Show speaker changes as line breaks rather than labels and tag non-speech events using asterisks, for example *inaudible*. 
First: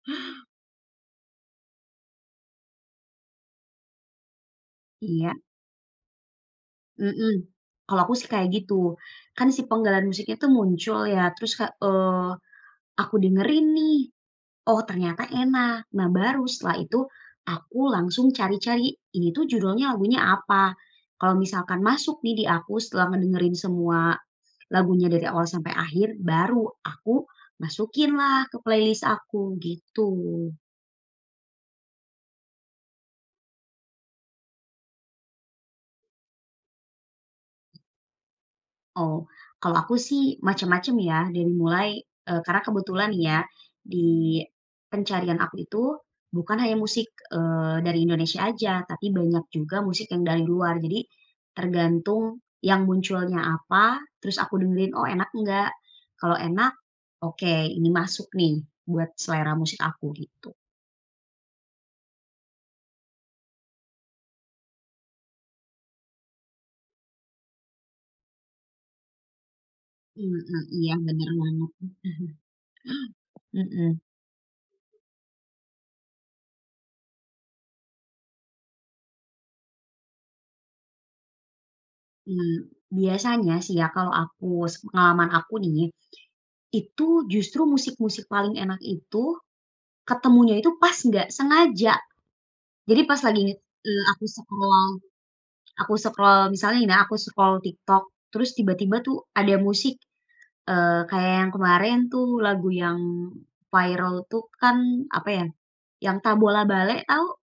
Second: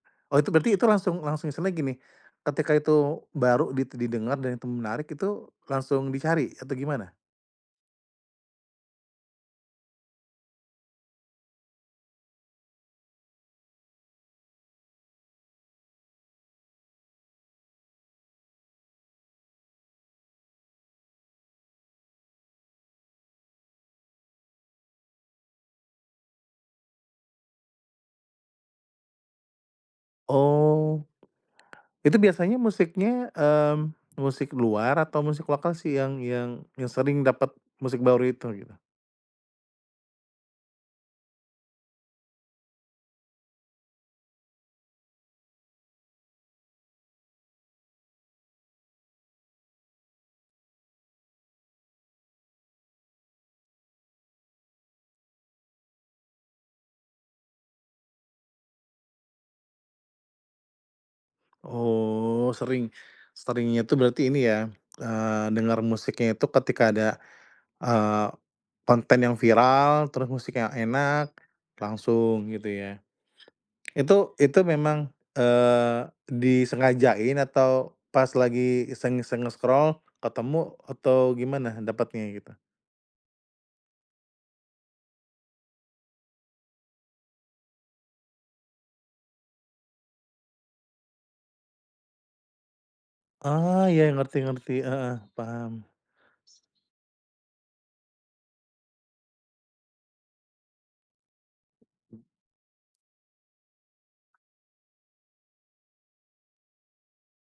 Oh itu berarti itu langsung-langsung misalnya gini, ketika itu baru di didengar dan itu menarik
Iya.
itu langsung dicari atau gimana?
Hmm, kalau aku sih kayak gitu, kan si penggalan musiknya tuh muncul ya terus Kak eee, aku dengerin nih, oh ternyata enak, nah baru setelah itu, aku langsung cari-cari, ini tuh judulnya lagunya apa? Kalau misalkan masuk nih di aku setelah ngedengerin semua, lagunya dari awal sampai akhir, baru aku masukin lah ke playlist aku gitu.
Oh. Itu biasanya musiknya, mmm, musik luar atau musik lokal sih yang yang yang sering dapat musik baru itu gitu?
Oh, kalau aku sih macam-macam ya, dari mulai, eee, karena kebetulan ya, di, pencarian aku itu, bukan hanya musik, eee, dari Indonesia aja, tapi banyak juga musik yang dari luar, jadi, tergantung yang munculnya apa, terus aku dengerin, oh enak enggak. Kalau enak, oke ini masuk nih buat selera musik aku gitu.
Oh sering seringnya itu berarti ini ya, eee, dengar musiknya itu ketika ada, eee, konten yang viral, terus
Hmm,
musiknya
iya bener
enak
banget. *chuckles*
langsung gitu ya.
Hmm.
Itu itu memang, eee, disengajain atau pas lagi iseng-iseng nge-scroll ketemu atau gimana dapatnya gitu?
Mmm, biasanya sih ya kalau aku sepengalaman aku nih, itu justru musik-musik paling enak itu, ketemunya itu pas enggak sengaja. Jadi pas lagi nge
Ah,
eee,
iya
aku
ngerti ngerti,
scroll
heeh, paham.
aku scroll misalnya nih ya aku scroll TikTok terus tiba-tiba tuh ada musik, eee, kayak yang kemarin tuh lagu yang viral itu kan apa ya, yang Tabola Bale tau?